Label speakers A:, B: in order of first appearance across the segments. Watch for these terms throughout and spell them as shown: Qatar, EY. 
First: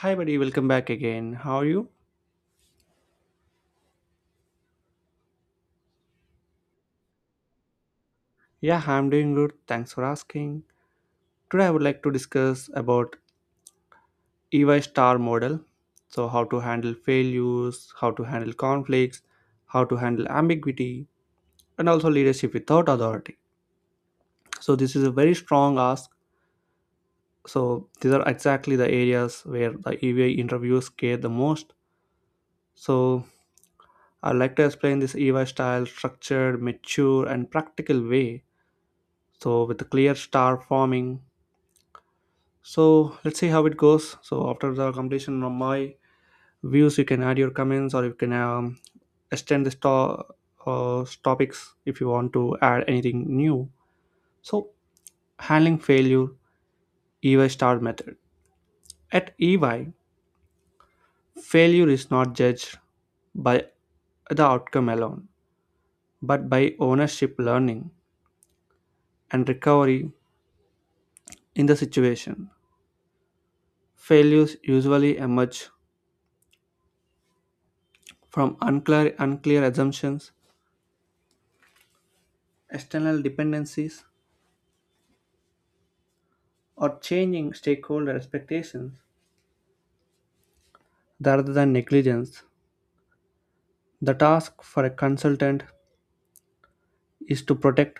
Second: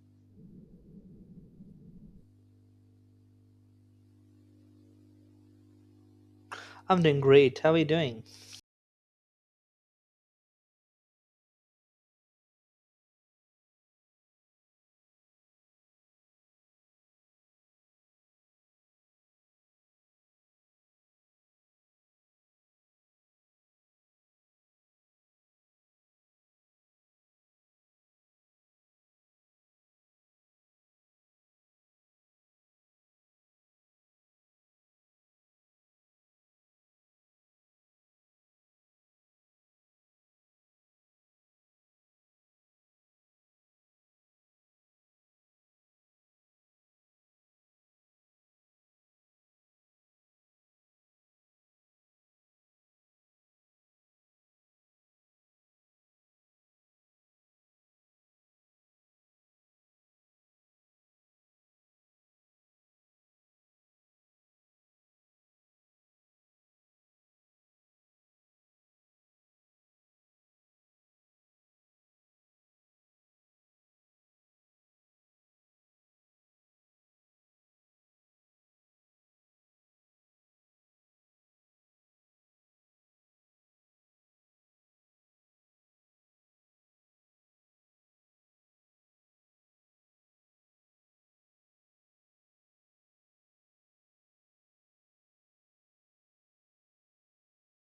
A: Hi, buddy, welcome back again. How are you?
B: I'm doing great. How are you doing?
A: Yeah, I'm doing good. Thanks for asking. Today, I would like to discuss about EY star model. So, how to handle failures, how to handle conflicts, how to handle ambiguity, and also leadership without authority. So, this is a very strong ask. So, these are exactly the areas where the EY interviews care the most. So, I'd like to explain this EY style structured, mature, and practical way. So, with a clear star forming, so let's see how it goes. So after the completion of my views, you can add your comments or you can extend this to topics if you want to add anything new. So, handling failure, EY star method. At EY, failure is not judged by the outcome alone, but by ownership, learning, and recovery. In the situation, failures usually emerge from unclear assumptions, external dependencies, or changing stakeholder expectations rather than negligence. The task for a consultant is to protect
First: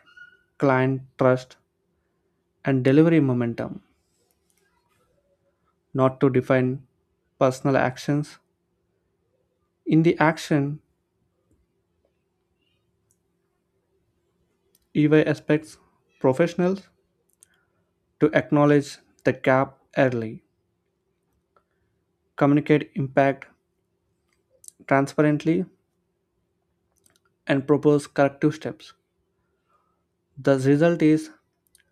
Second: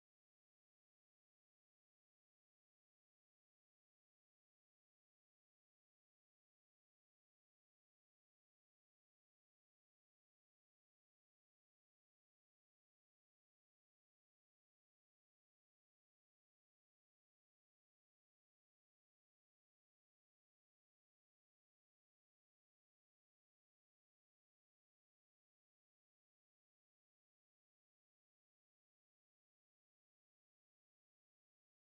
A: client trust and delivery momentum, not to define personal actions. In the action, EY expects professionals to acknowledge the gap early, communicate impact transparently, and propose corrective steps. The result is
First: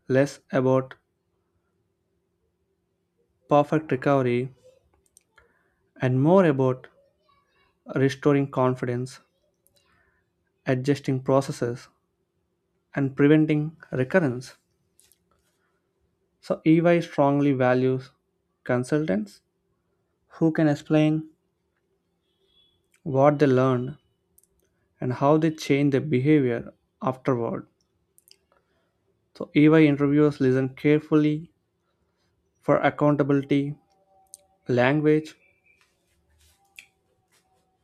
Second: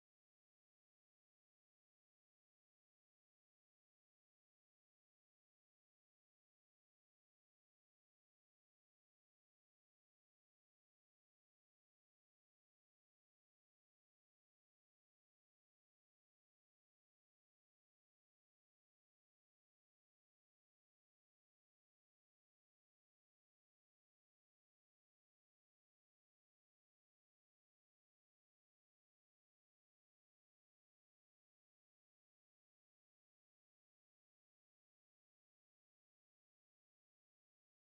A: less about perfect recovery and more about restoring confidence, adjusting processes, and preventing recurrence. So, EY strongly values consultants who can explain what they learned and how they change their behavior afterward. So, EY interviewers listen carefully for accountability language.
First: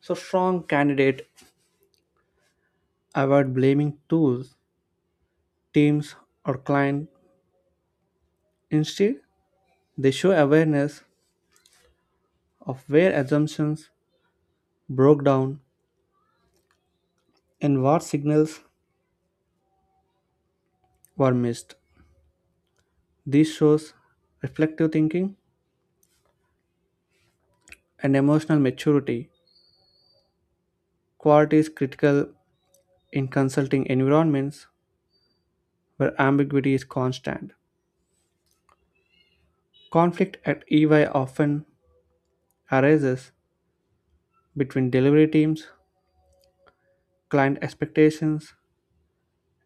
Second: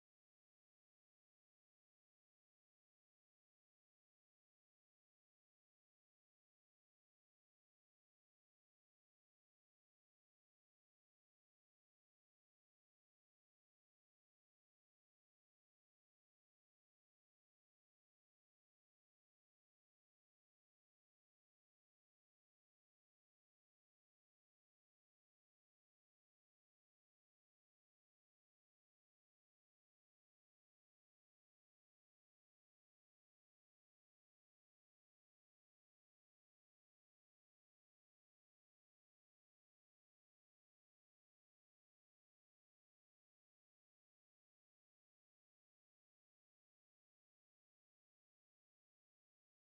A: So, strong candidate avoid blaming tools, teams, or client. Instead, they show awareness of where assumptions broke down and what signals were missed. This shows reflective thinking and emotional maturity, qualities critical in consulting environments where ambiguity is constant. Conflict at EY often arises between delivery teams, client expectations,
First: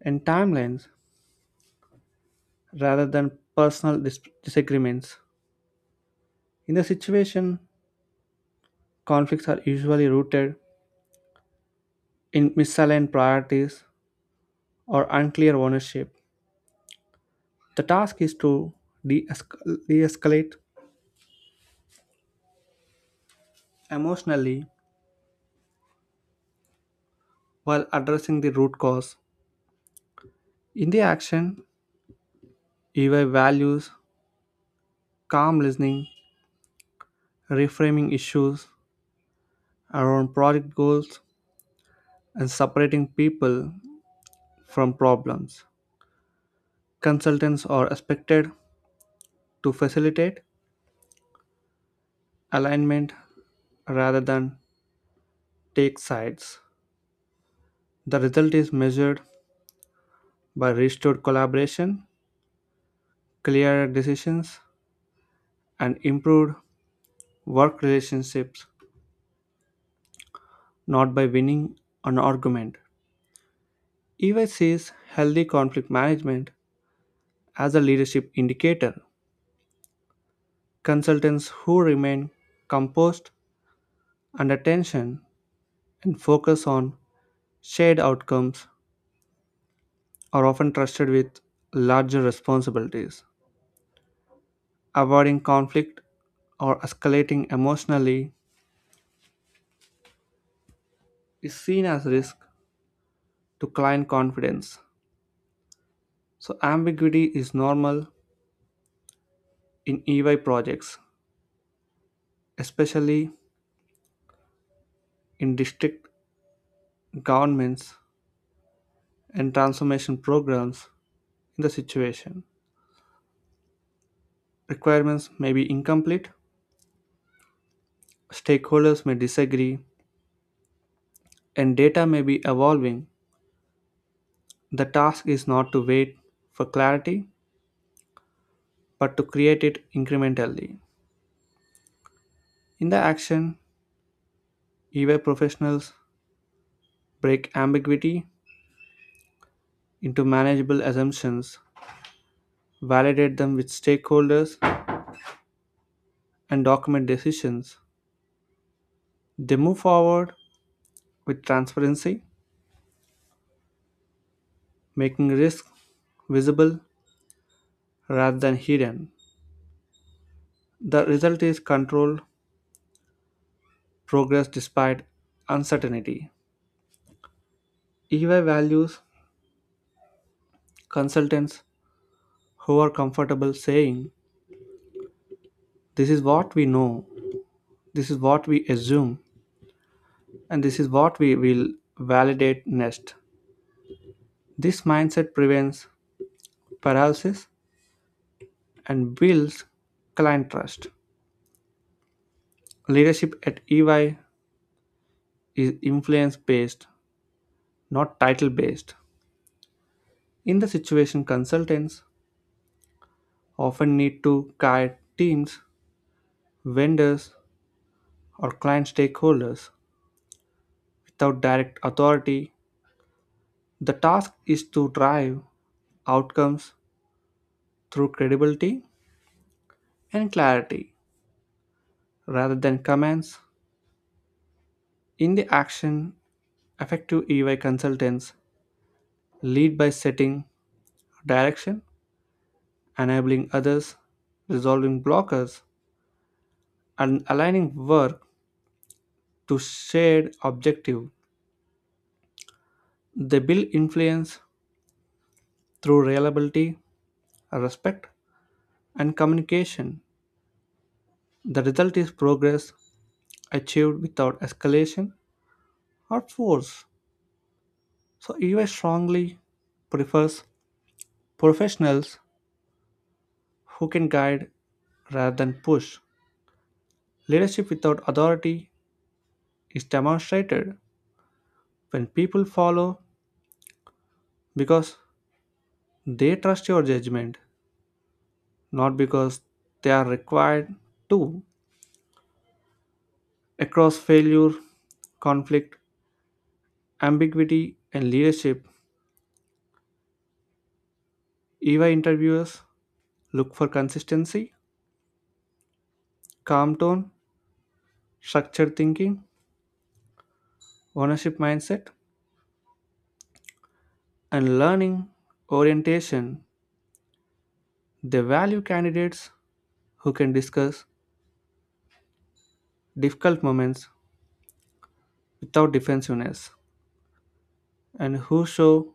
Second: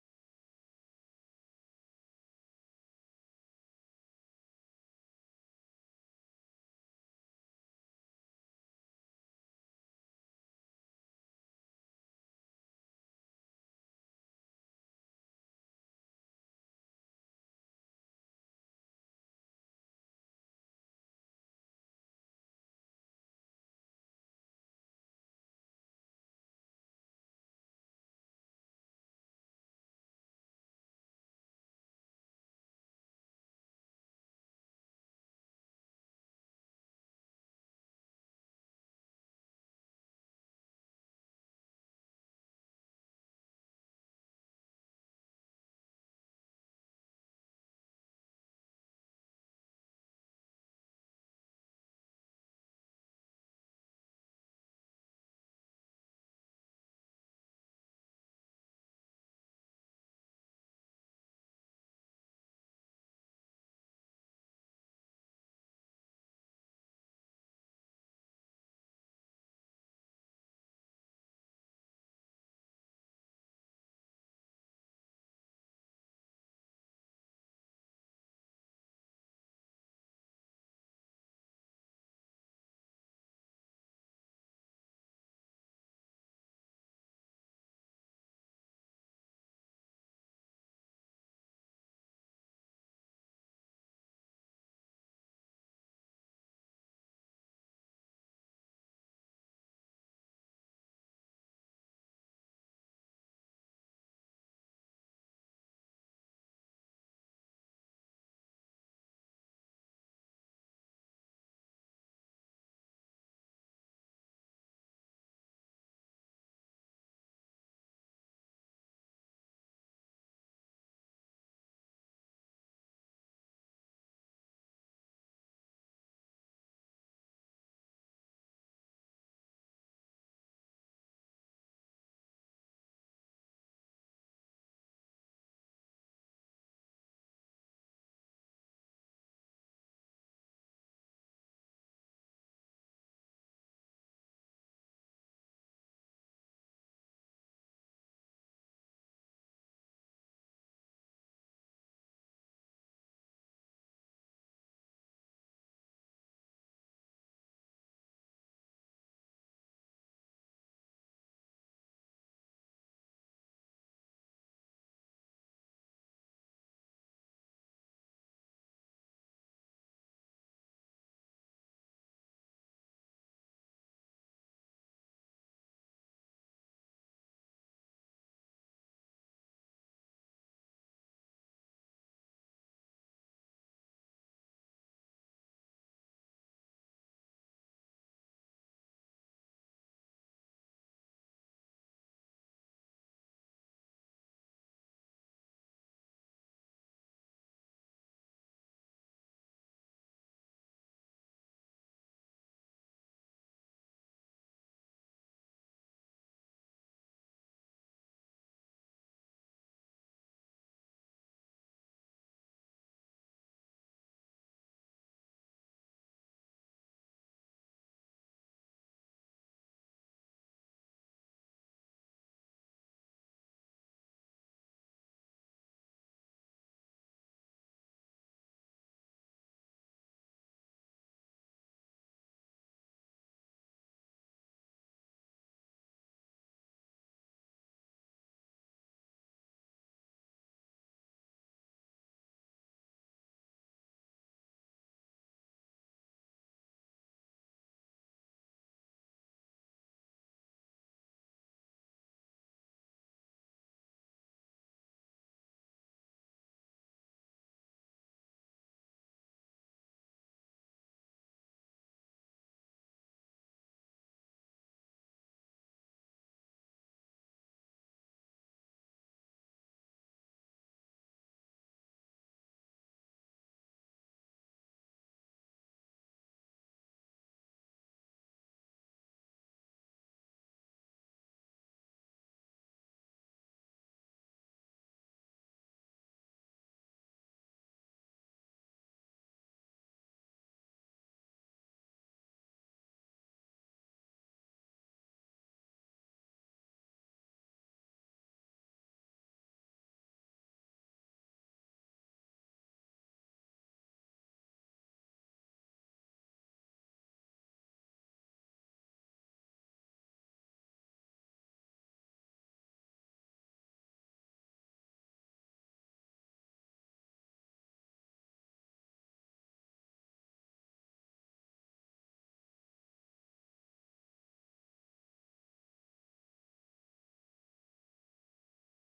A: and timelines rather than disagreements. In the situation, conflicts are usually rooted in misaligned priorities or unclear ownership. The task is to de escalate emotionally while addressing the root cause. In the action, EY values calm listening, reframing issues around project goals, and separating people from problems. Consultants are expected to facilitate alignment rather than take sides. The result is measured by restored collaboration, clearer decisions, and improved work relationships, not by winning an argument. EY sees healthy conflict management as a leadership indicator. Consultants who remain composed under tension and focus on shared outcomes are often trusted with larger responsibilities. Avoiding conflict or escalating emotionally is seen as risk to client confidence. So, ambiguity is normal in EY projects, especially in district governments and transformation programs. In the situation, requirements may be incomplete, stakeholders may disagree, and data may be evolving. The task is not to wait for clarity, but to create it incrementally. In the action, EY professionals break ambiguity into manageable assumptions, validate them with stakeholders, and document decisions. They move forward with transparency, making risk visible rather than hidden. The result is controlled progress despite uncertainty. EY values consultants who are comfortable saying, "This is what we know, this is what we assume, and this is what we will validate next." This mindset prevents paralysis and builds client trust. Leadership at EY is influence based, not title based. In the situation, consultants often need to guide teams, vendors, or client stakeholders without direct authority. The task is to drive outcomes through credibility and clarity rather than commands. In the action, effective EY consultants lead by setting direction, enabling others, resolving blockers, and aligning work to shared objective. They build influence through reliability, respect, and communication. The result is progress achieved without escalation or force. So, EY strongly prefers professionals who can guide rather than push. Leadership without authority is demonstrated when people follow because they trust your judgment, not because they are required to. Across failure, conflict, ambiguity, and leadership, EY interviewers look for consistency, calm tone, structured thinking, ownership mindset, and learning orientation. They value candidates who can discuss difficult moments without defensiveness and who show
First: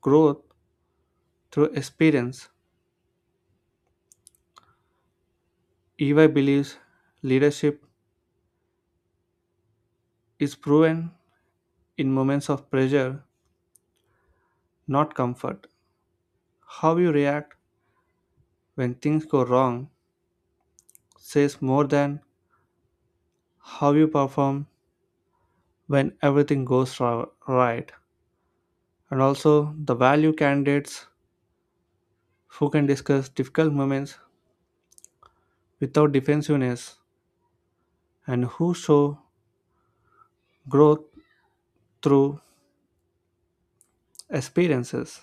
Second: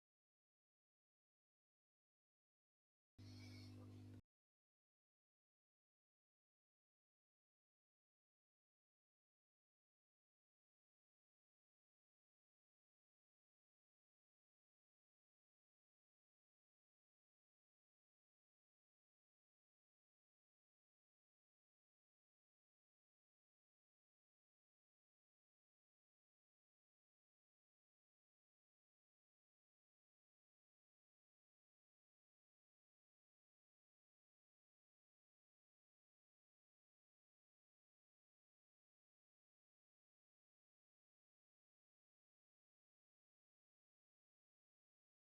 A: growth through experience. EY believes leadership is proven in moments of pressure, not comfort. How you react when things go wrong says more than how you perform when everything goes right. And also, the value candidates who can discuss difficult moments without defensiveness, and who show growth through experiences.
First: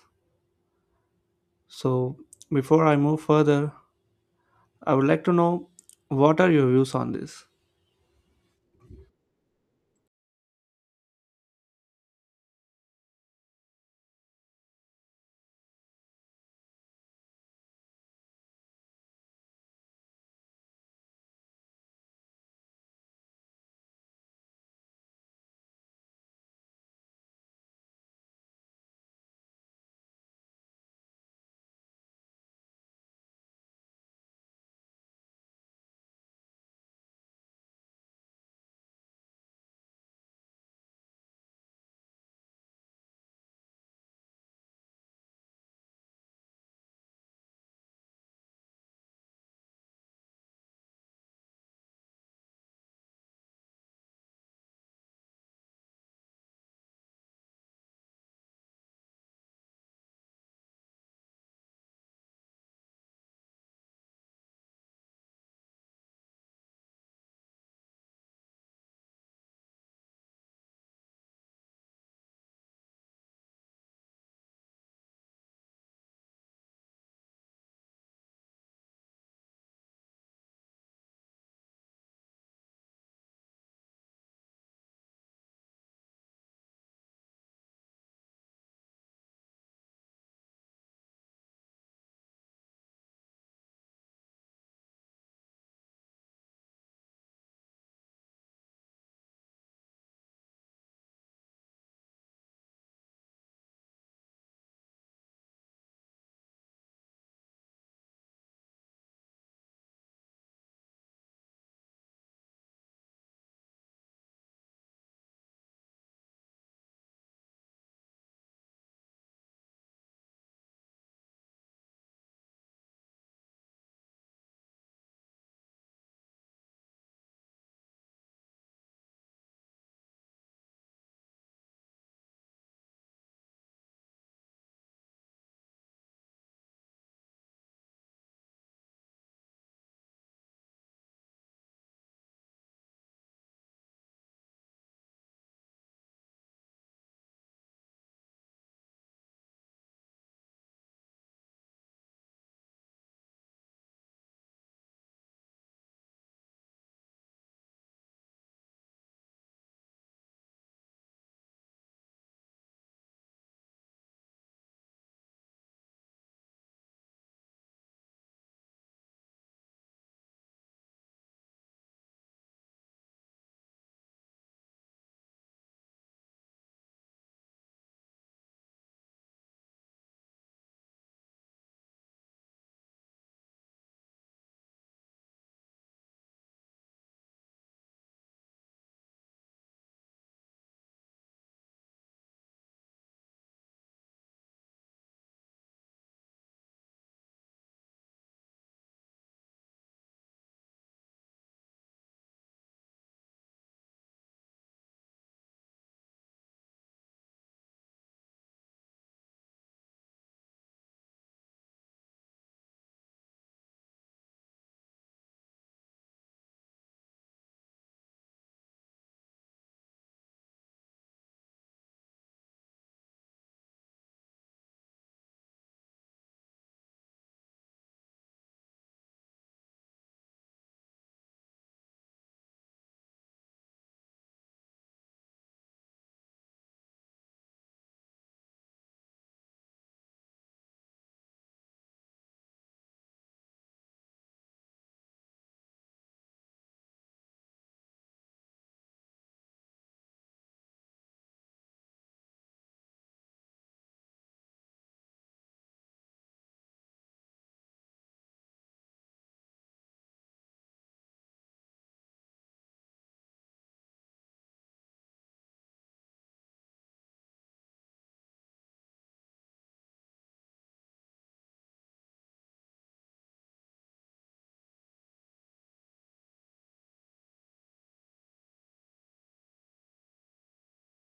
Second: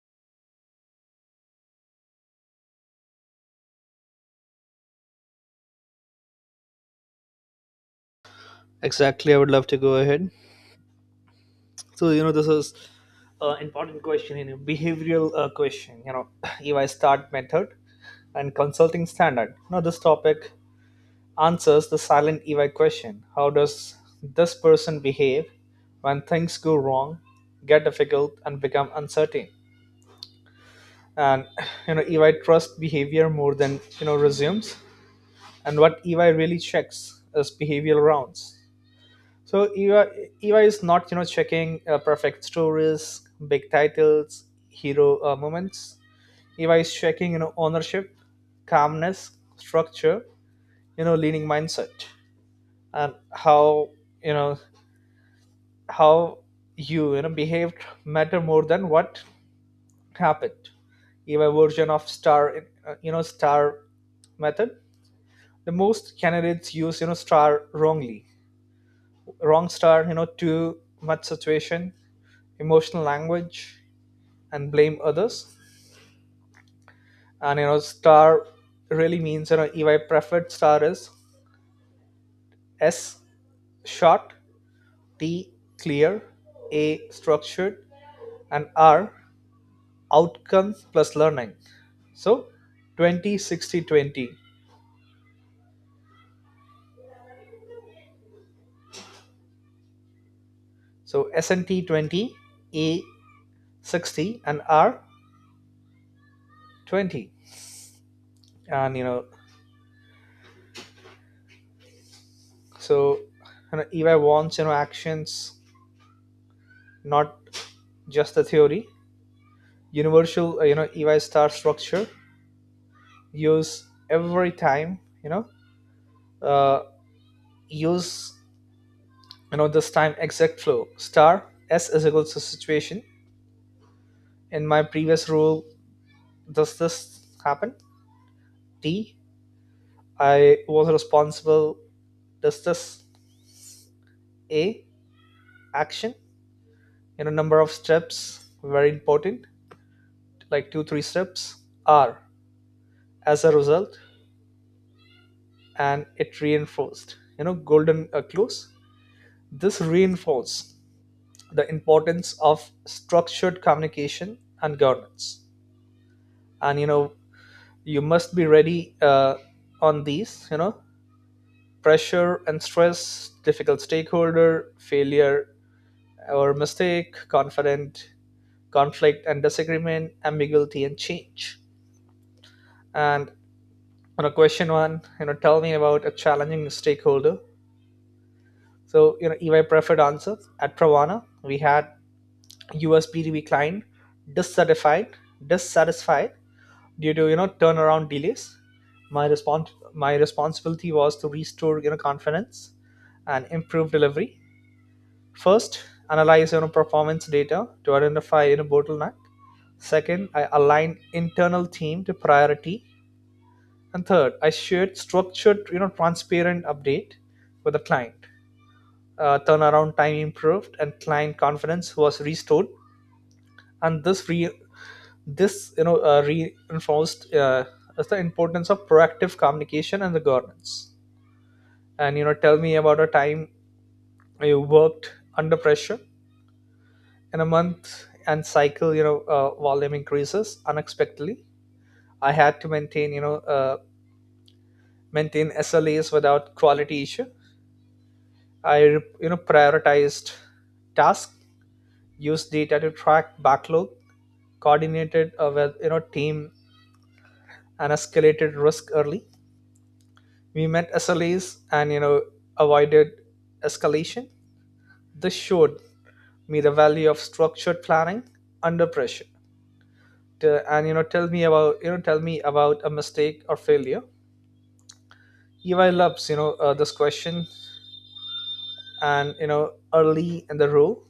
A: So, before I move further, I would like to know, what are your views on this?
B: Exactly. I would love to go ahead. So, this is an important question, behavioral question, EY start method and consulting standard. Now, this topic answers the silent EY question: how does this person behave when things go wrong, get difficult, and become uncertain? And, EY trust behavior more than, resumes. And what EY really checks is behavioral rounds. So Eva is not checking perfect stories, big titles, hero moments. Eva is checking ownership, calmness, structure, leaning mindset, and how you know how behaved matter more than what happened. Eva version of star you know star method. The most candidates use star wrongly, wrong star too much situation, emotional language, and blame others. And star really means EY preferred star is S short, T clear, A structured, and R outcome plus learning. So 20-60-20. So S and T 20, A 60, and R 20. And so EY wants actions, not just the theory. Universal EY star structure, use every time, you know uh, use you know this time exact flow. Star: s is equal to situation in my previous rule, does this happen, d I was responsible, does this, a action, number of steps very important, like two three steps. R as a result, and it reinforced golden clues. This reinforce the importance of structured communication and governance. And you must be ready, on these, pressure and stress, difficult stakeholder, failure or mistake, confident, conflict and disagreement, ambiguity and change. And on a question one, tell me about a challenging stakeholder. So EY preferred answer: at Pravana we had USBDB client, dissatisfied dissatisfied due to turnaround delays. My responsibility was to restore confidence and improve delivery. First, analyze performance data to identify bottleneck. Second, I aligned internal team to priority. And third, I shared structured, transparent update with the client. Turnaround time improved and client confidence was restored. And this, reinforced as the importance of proactive communication and the governance. And tell me about a time you worked under pressure in a month and cycle. Volume increases unexpectedly. I had to maintain, maintain SLAs without quality issue. I, prioritized tasks, used data to track backlog, coordinated with team, and escalated risk early. We met SLAs and avoided escalation. This showed me the value of structured planning under pressure. T- and you know, tell me about you know, tell me about a mistake or failure. Eli loves this question. And early in the role,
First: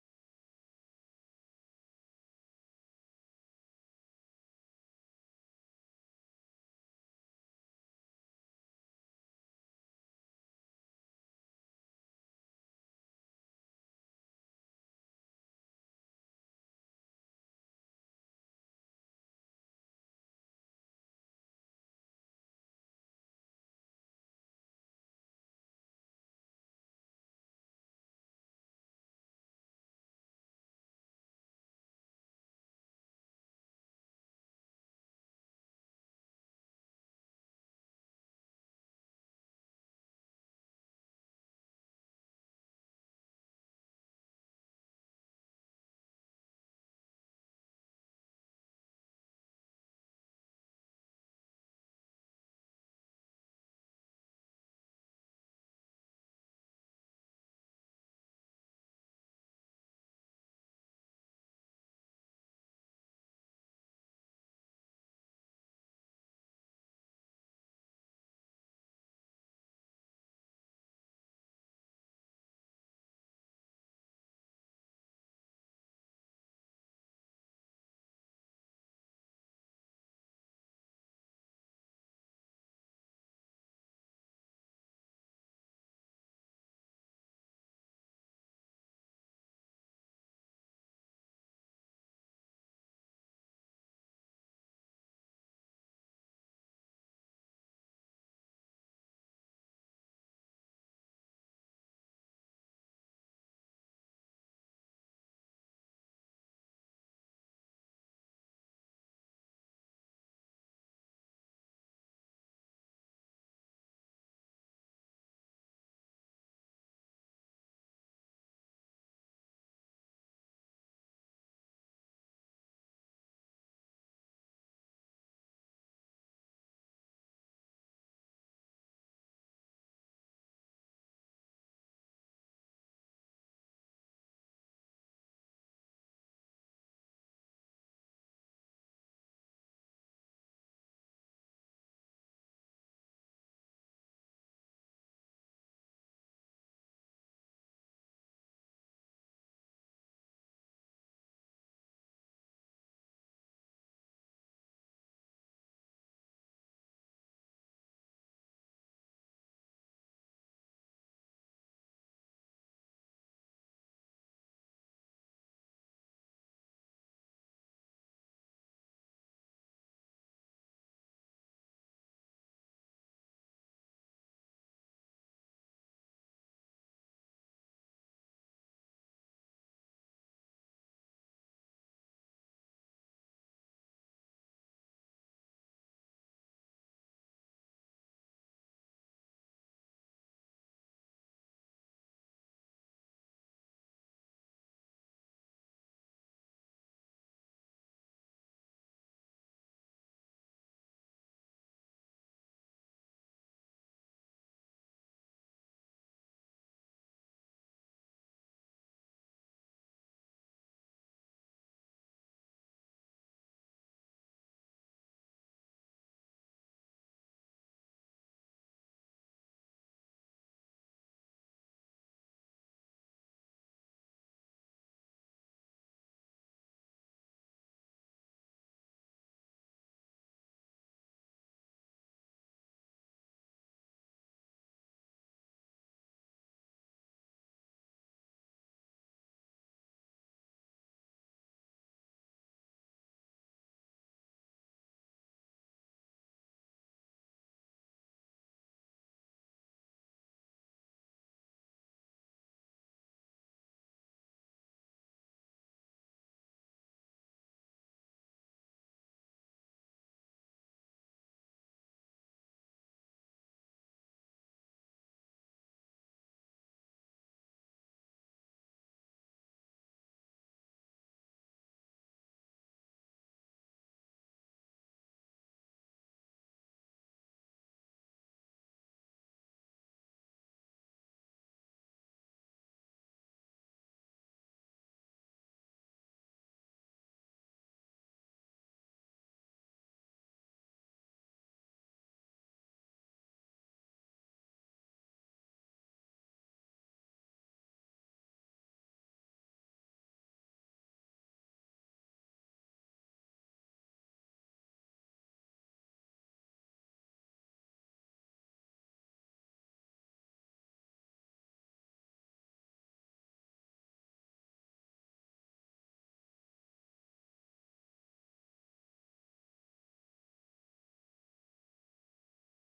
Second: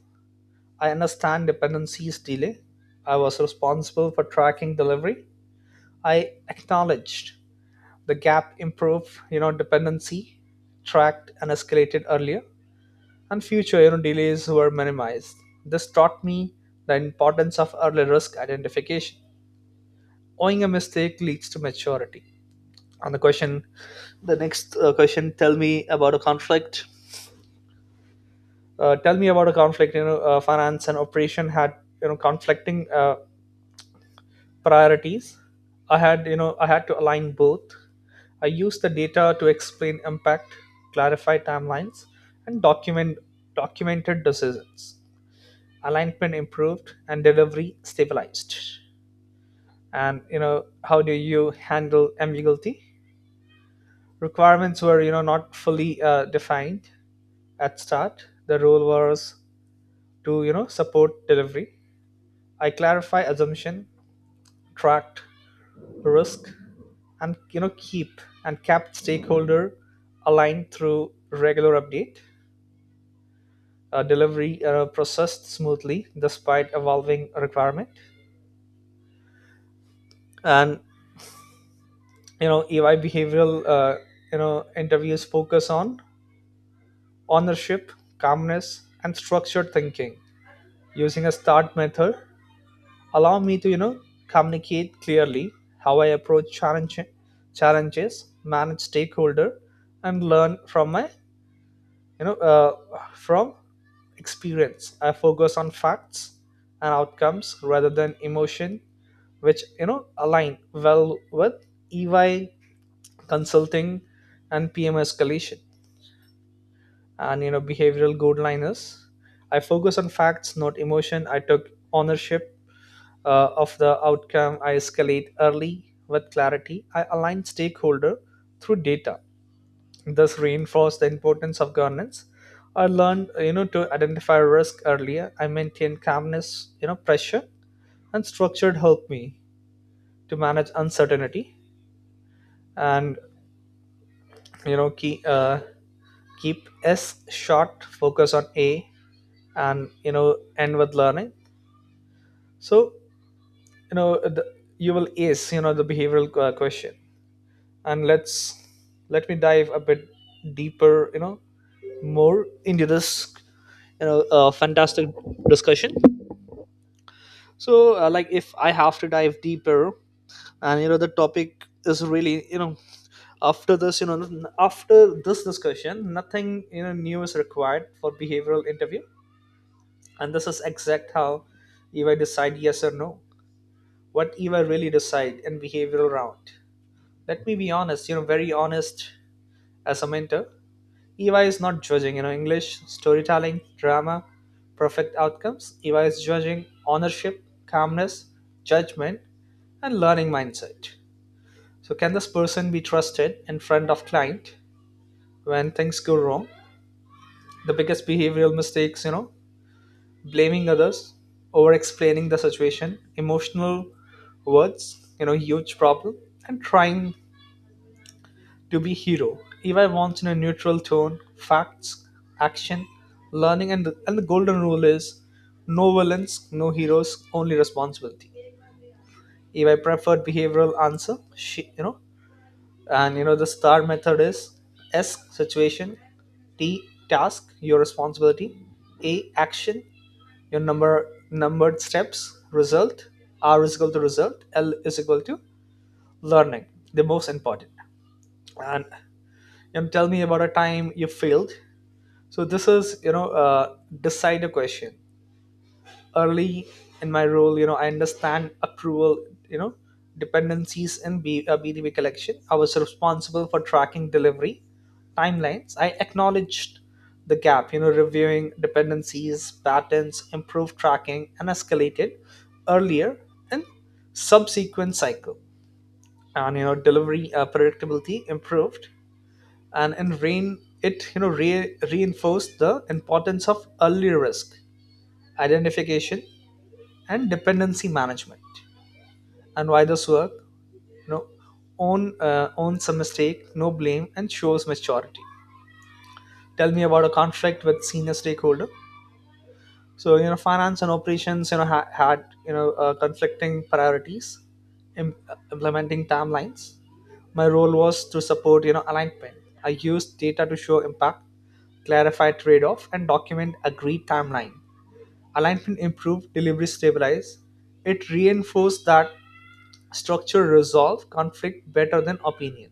B: I understand dependencies delay. I was responsible for tracking delivery. I acknowledged the gap, improved dependency, tracked and escalated earlier, and future delays were minimized. This taught me the importance of early risk identification. Owing a mistake leads to maturity. And the question, the next question, tell me about a conflict. Finance and operation had conflicting priorities. I had to align both. I used the data to explain impact, clarify timelines, and documented decisions. Alignment improved and delivery stabilized. And how do you handle ambiguity? Requirements were not fully defined at start. The role was to support delivery. I clarify assumption, tracked risk, and you know keep and kept stakeholder aligned through regular update. Delivery processed smoothly despite evolving requirement. And EY behavioral interviews focus on ownership, calmness, and structured thinking. Using a start method allow me to communicate clearly how I challenges, manage stakeholder, and learn from my you know from experience. I focus on facts and outcomes rather than emotion, which align well with EY consulting and PM escalation and behavioral guidelines. I focus on facts, not emotion. I took ownership of the outcome. I escalate early with clarity. I align stakeholder through data. Thus reinforce the importance of governance. I learned to identify risk earlier. I maintain calmness, pressure, and structured help me to manage uncertainty. And you know keep uh, keep S short, focus on A, and end with learning. So you know uh, the, you will ace the behavioral question. And let me dive a bit deeper, more into this, fantastic discussion. So like, if I have to dive deeper, and the topic is really, after this, after this discussion, nothing new is required for behavioral interview. And this is exact how, if I decide yes or no, what if I really decide in behavioral round. Let me be honest, very honest, as a mentor. Eva is not judging English storytelling drama, perfect outcomes. Eva is judging ownership, calmness, judgment, and learning mindset. So can this person be trusted in front of client when things go wrong? The biggest behavioral mistakes, blaming others, over explaining the situation, emotional words, huge problem, and trying to be hero. Eva wants in a neutral tone facts, action, learning. And the golden rule is no villains, no heroes, only responsibility. If I preferred behavioral answer, she, you know, and you know the star method is S situation, T task, your responsibility, A action, your numbered steps, result, R is equal to result, L is equal to learning, the most important. And tell me about a time you failed. So this is, decider question. Early in my role, I understand approval, you know, dependencies in BDB collection. I was responsible for tracking delivery timelines. I acknowledged the gap, reviewing dependencies, patterns, improved tracking, and escalated earlier in subsequent cycle. And delivery predictability improved, and in rain it reinforced the importance of early risk identification and dependency management. And why this work? you know owns a mistake, no blame, and shows maturity. Tell me about a conflict with senior stakeholder. So finance and operations, had conflicting priorities, im- implementing timelines. My role was to support alignment. I used data to show impact, clarify trade-off, and document agreed timeline. Alignment improved, delivery stabilized. It reinforced that structure resolve conflict better than opinion.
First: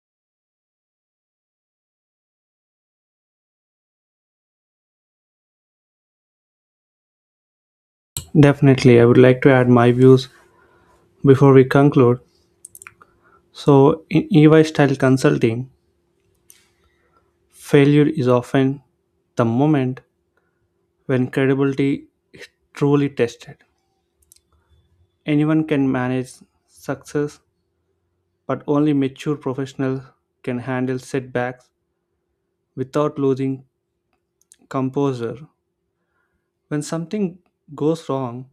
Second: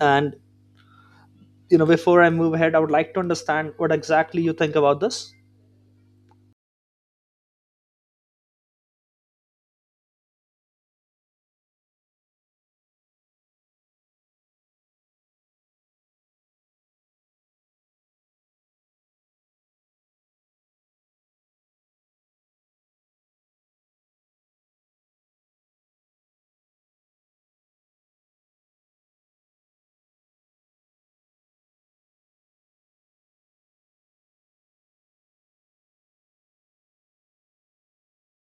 B: And before I move ahead, I would like to understand what exactly you think about this.
A: Definitely, I would like to add my views before we conclude. So, in EY style consulting, failure is often the moment when credibility is truly tested. Anyone can manage success, but only mature professionals can handle setbacks without losing composure. When something goes wrong,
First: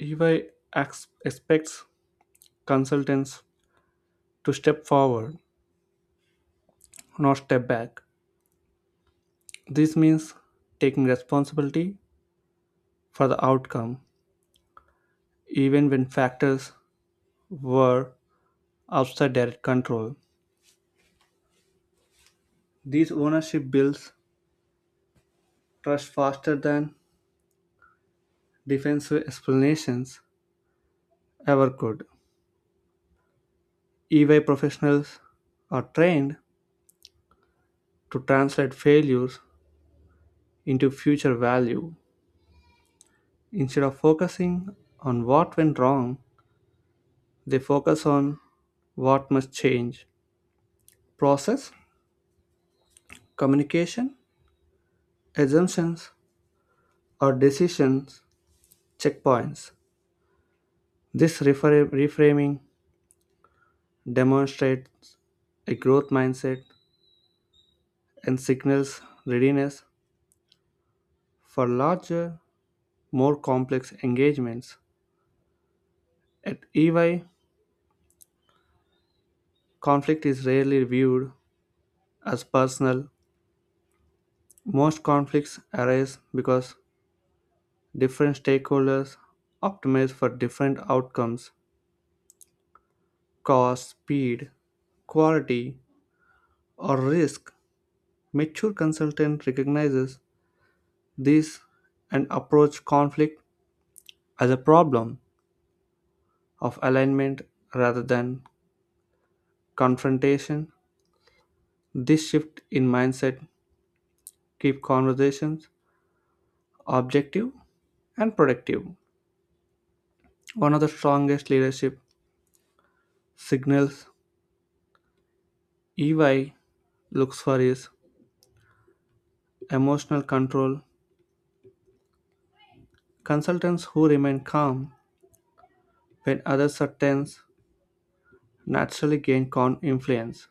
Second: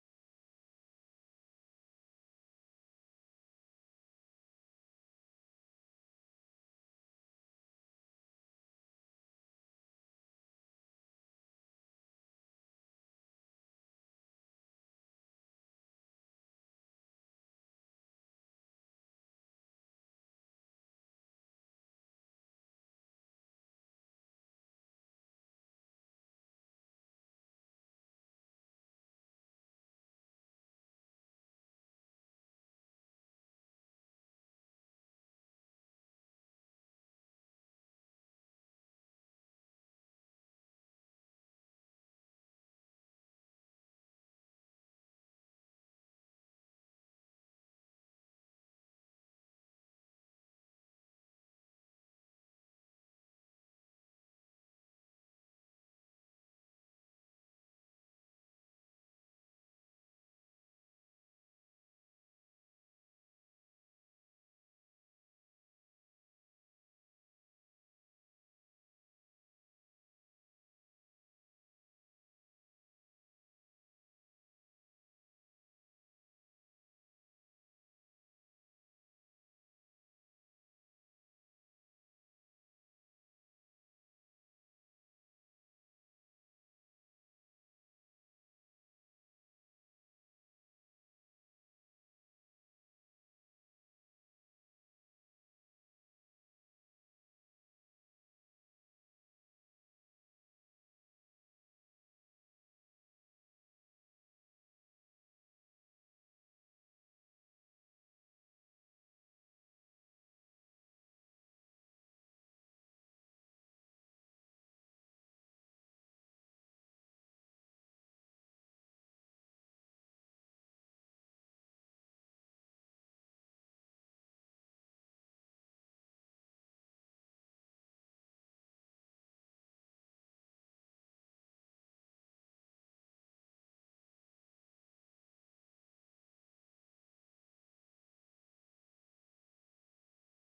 A: EY expects consultants to step forward, not step back. This means taking responsibility for the outcome, even when factors were outside direct control. These ownership builds trust faster than defensive explanations ever could. EY professionals are trained to translate failures into future value. Instead of focusing on what went wrong, they focus on what must change. Process, communication, assumptions, or decisions checkpoints. This reframing demonstrates a growth mindset and signals readiness for larger, more complex engagements. At EY, conflict is rarely viewed as personal. Most conflicts arise because different stakeholders optimize for different outcomes: cost, speed, quality, or risk. Mature consultant recognizes this and approach conflict as a problem of alignment rather than confrontation. This shift in mindset keep conversations objective and productive. One of the strongest leadership signals EY looks for is emotional control. Consultants who remain calm when others are tense naturally gain calm influence.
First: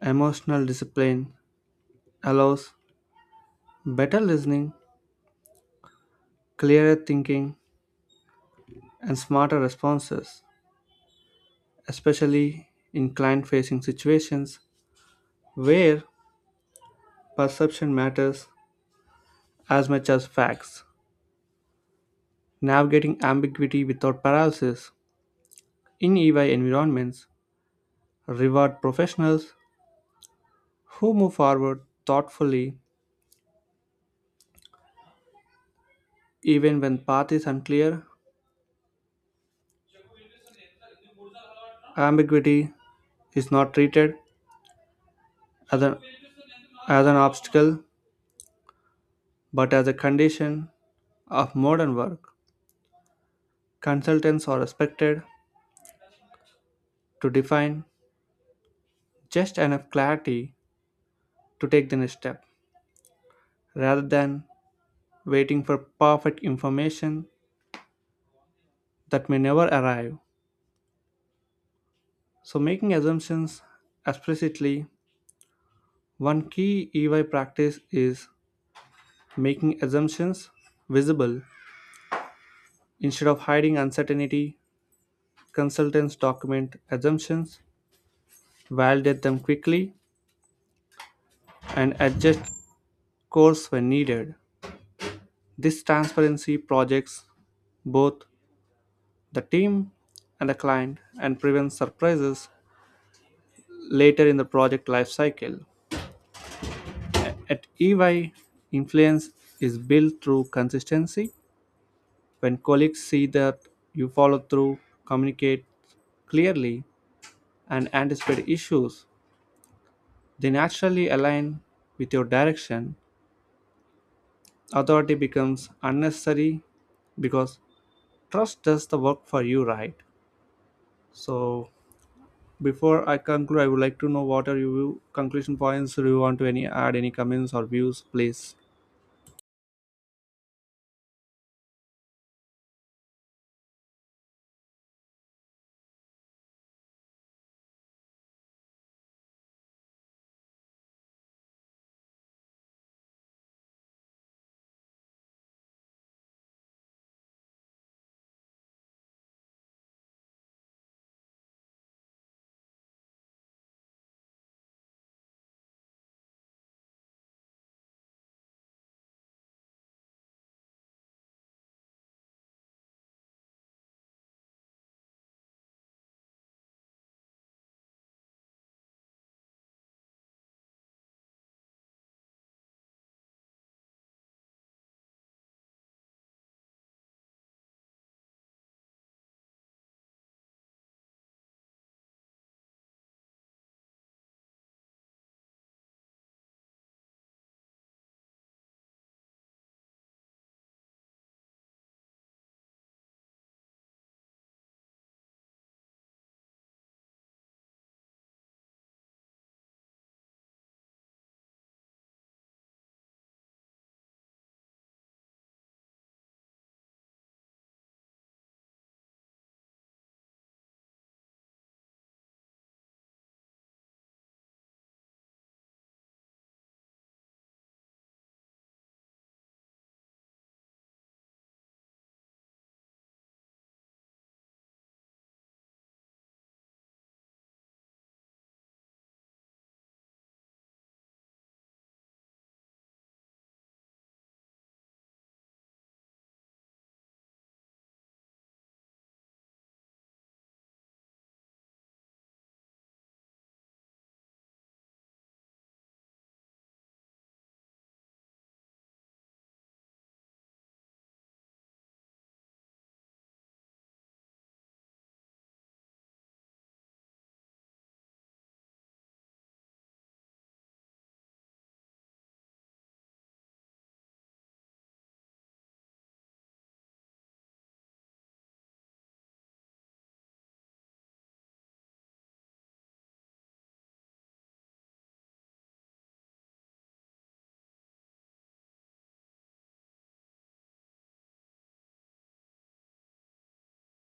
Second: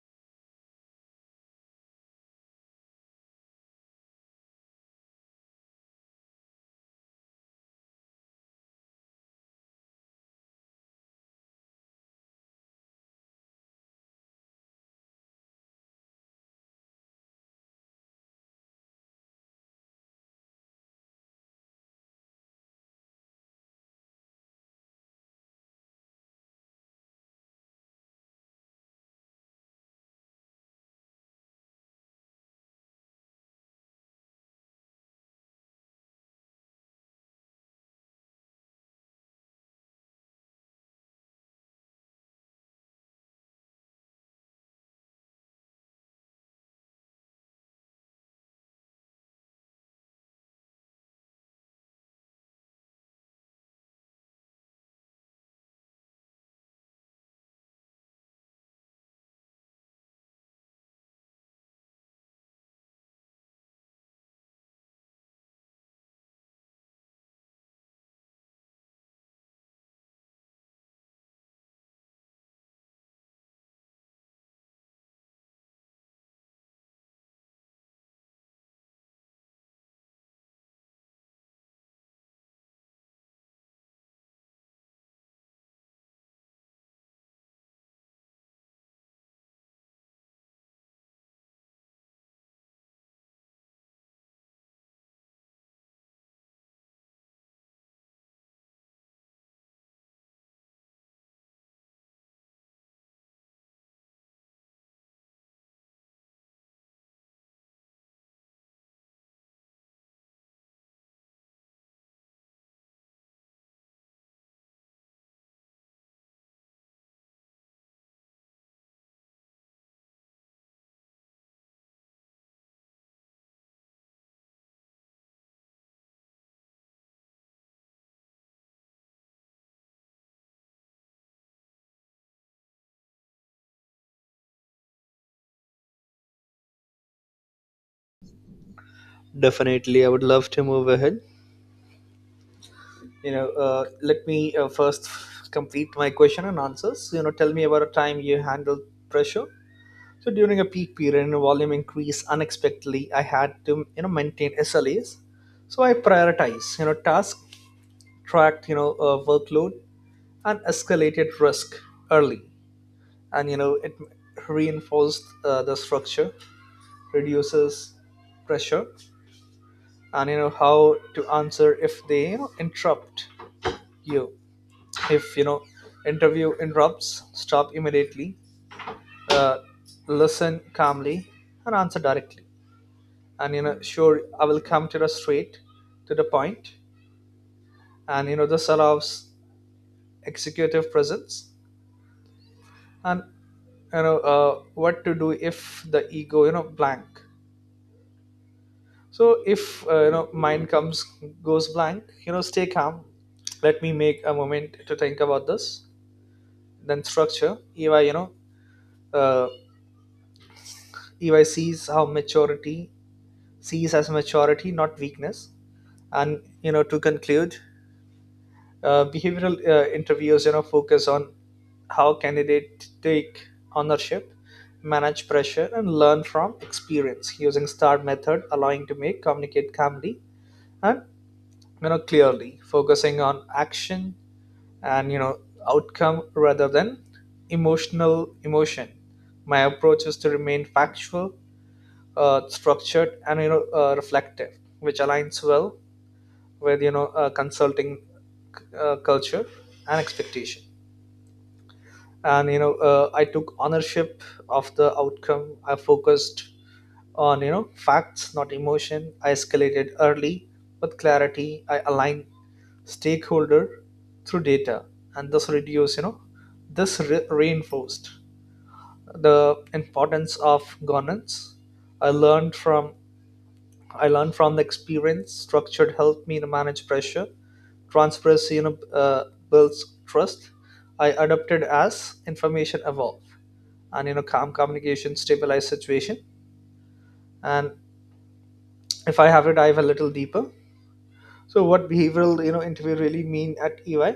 A: Emotional discipline allows better listening, clearer thinking, and smarter responses, especially in client facing situations where perception matters as much as facts. Navigating ambiguity without paralysis, in EY environments reward professionals who move forward thoughtfully. Even when path is unclear, ambiguity is not treated as an, as an obstacle but as a condition of modern work. Consultants are expected to define just enough clarity to take the next step rather than waiting for perfect information that may never arrive. So, making assumptions explicitly, one key EY practice is making assumptions visible instead of hiding uncertainty. Consultants document assumptions, validate them quickly, and adjust course when needed. This transparency projects both the team and the client and prevents surprises later in the project lifecycle. At EY, influence is built through consistency. When colleagues see that you follow through, communicate clearly, and anticipate issues, they naturally align with your direction. Authority becomes unnecessary because trust does the work for you, right? So before I conclude, I would like to know, what are your conclusion points? Do you want to any add any comments or views, please?
B: Definitely, I would love to move ahead. Let me first complete my question and answers. Tell me about a time you handled pressure. So during a peak period, and volume increase unexpectedly, I had to maintain SLAs. So I prioritize task, tracked workload, and escalated risk early. And it reinforced the structure reduces pressure. And how to answer if they, interrupt you. If interview interrupts, stop immediately, uh, listen calmly, and answer directly. And sure, I will come to the straight to the point. And this allows executive presence. And what to do if the ego blank. So if, mind comes goes blank, stay calm. Let me make a moment to think about this, then structure. Ey you know uh, EY sees how maturity sees as maturity, not weakness. And to conclude, behavioral interviews focus on how candidate take ownership, manage pressure, and learn from experience using STAR method, allowing to make communicate calmly and clearly, focusing on action and outcome rather than emotion. My approach is to remain factual, structured, and reflective, which aligns well with consulting culture and expectation. And I took ownership of the outcome. I focused on facts, not emotion. I escalated early with clarity. I aligned stakeholder through data, and thus reduce reinforced the importance of governance. i learned from I learned from the experience. Structured helped me to manage pressure. Transparency builds trust. I adapted as information evolved, and calm communication stabilized situation. And if I have to dive a little deeper, so what behavioral interview really mean at EY?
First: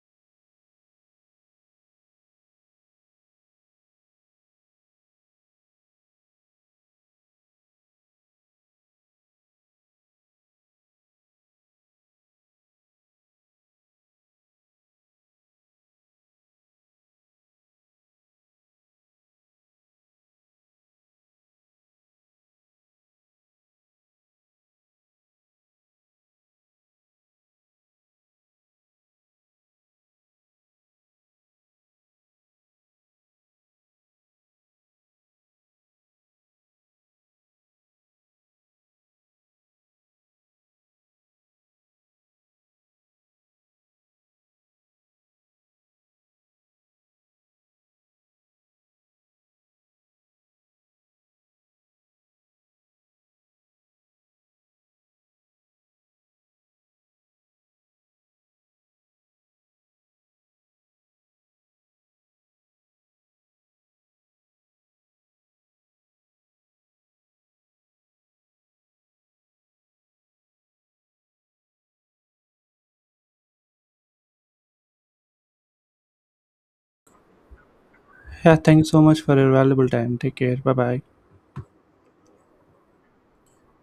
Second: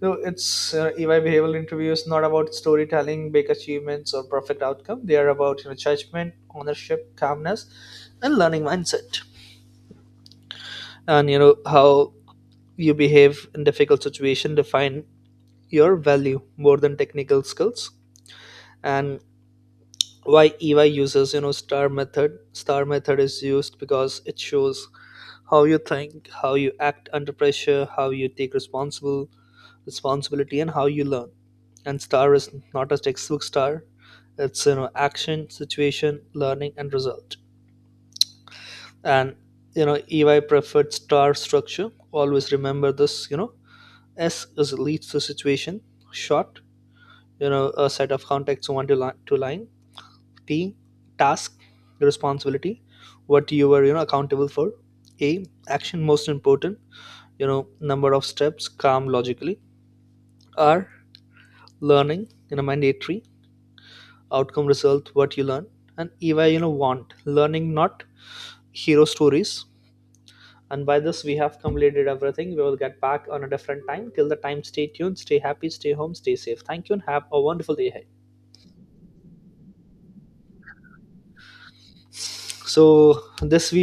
B: So it's EY behavioral interview is not about storytelling, big achievements, or perfect outcome. They are about judgment, ownership, calmness, and learning mindset. And how you behave in difficult situation define your value more than technical skills. And why EY uses star method? Star method is used because it shows how you think, how you act under pressure, how you take responsible responsibility, and how you learn. And star is not a textbook star, it's action, situation, learning, and result. And EY preferred star structure, always remember this, S is leads to situation, short, a set of contacts one to line, to line. T task, responsibility, what you were accountable for. A action, most important, number of steps calm logically. R learning, mandatory outcome, result, what you learn. And Eva want learning, not hero stories. And by this, we have completed everything. We will get back on a different time. Till the time, stay tuned, stay happy, stay home, stay safe. Thank you and have a wonderful day ahead.
A: Yeah, thank you so much for your valuable time. Take care. Bye bye
B: So this we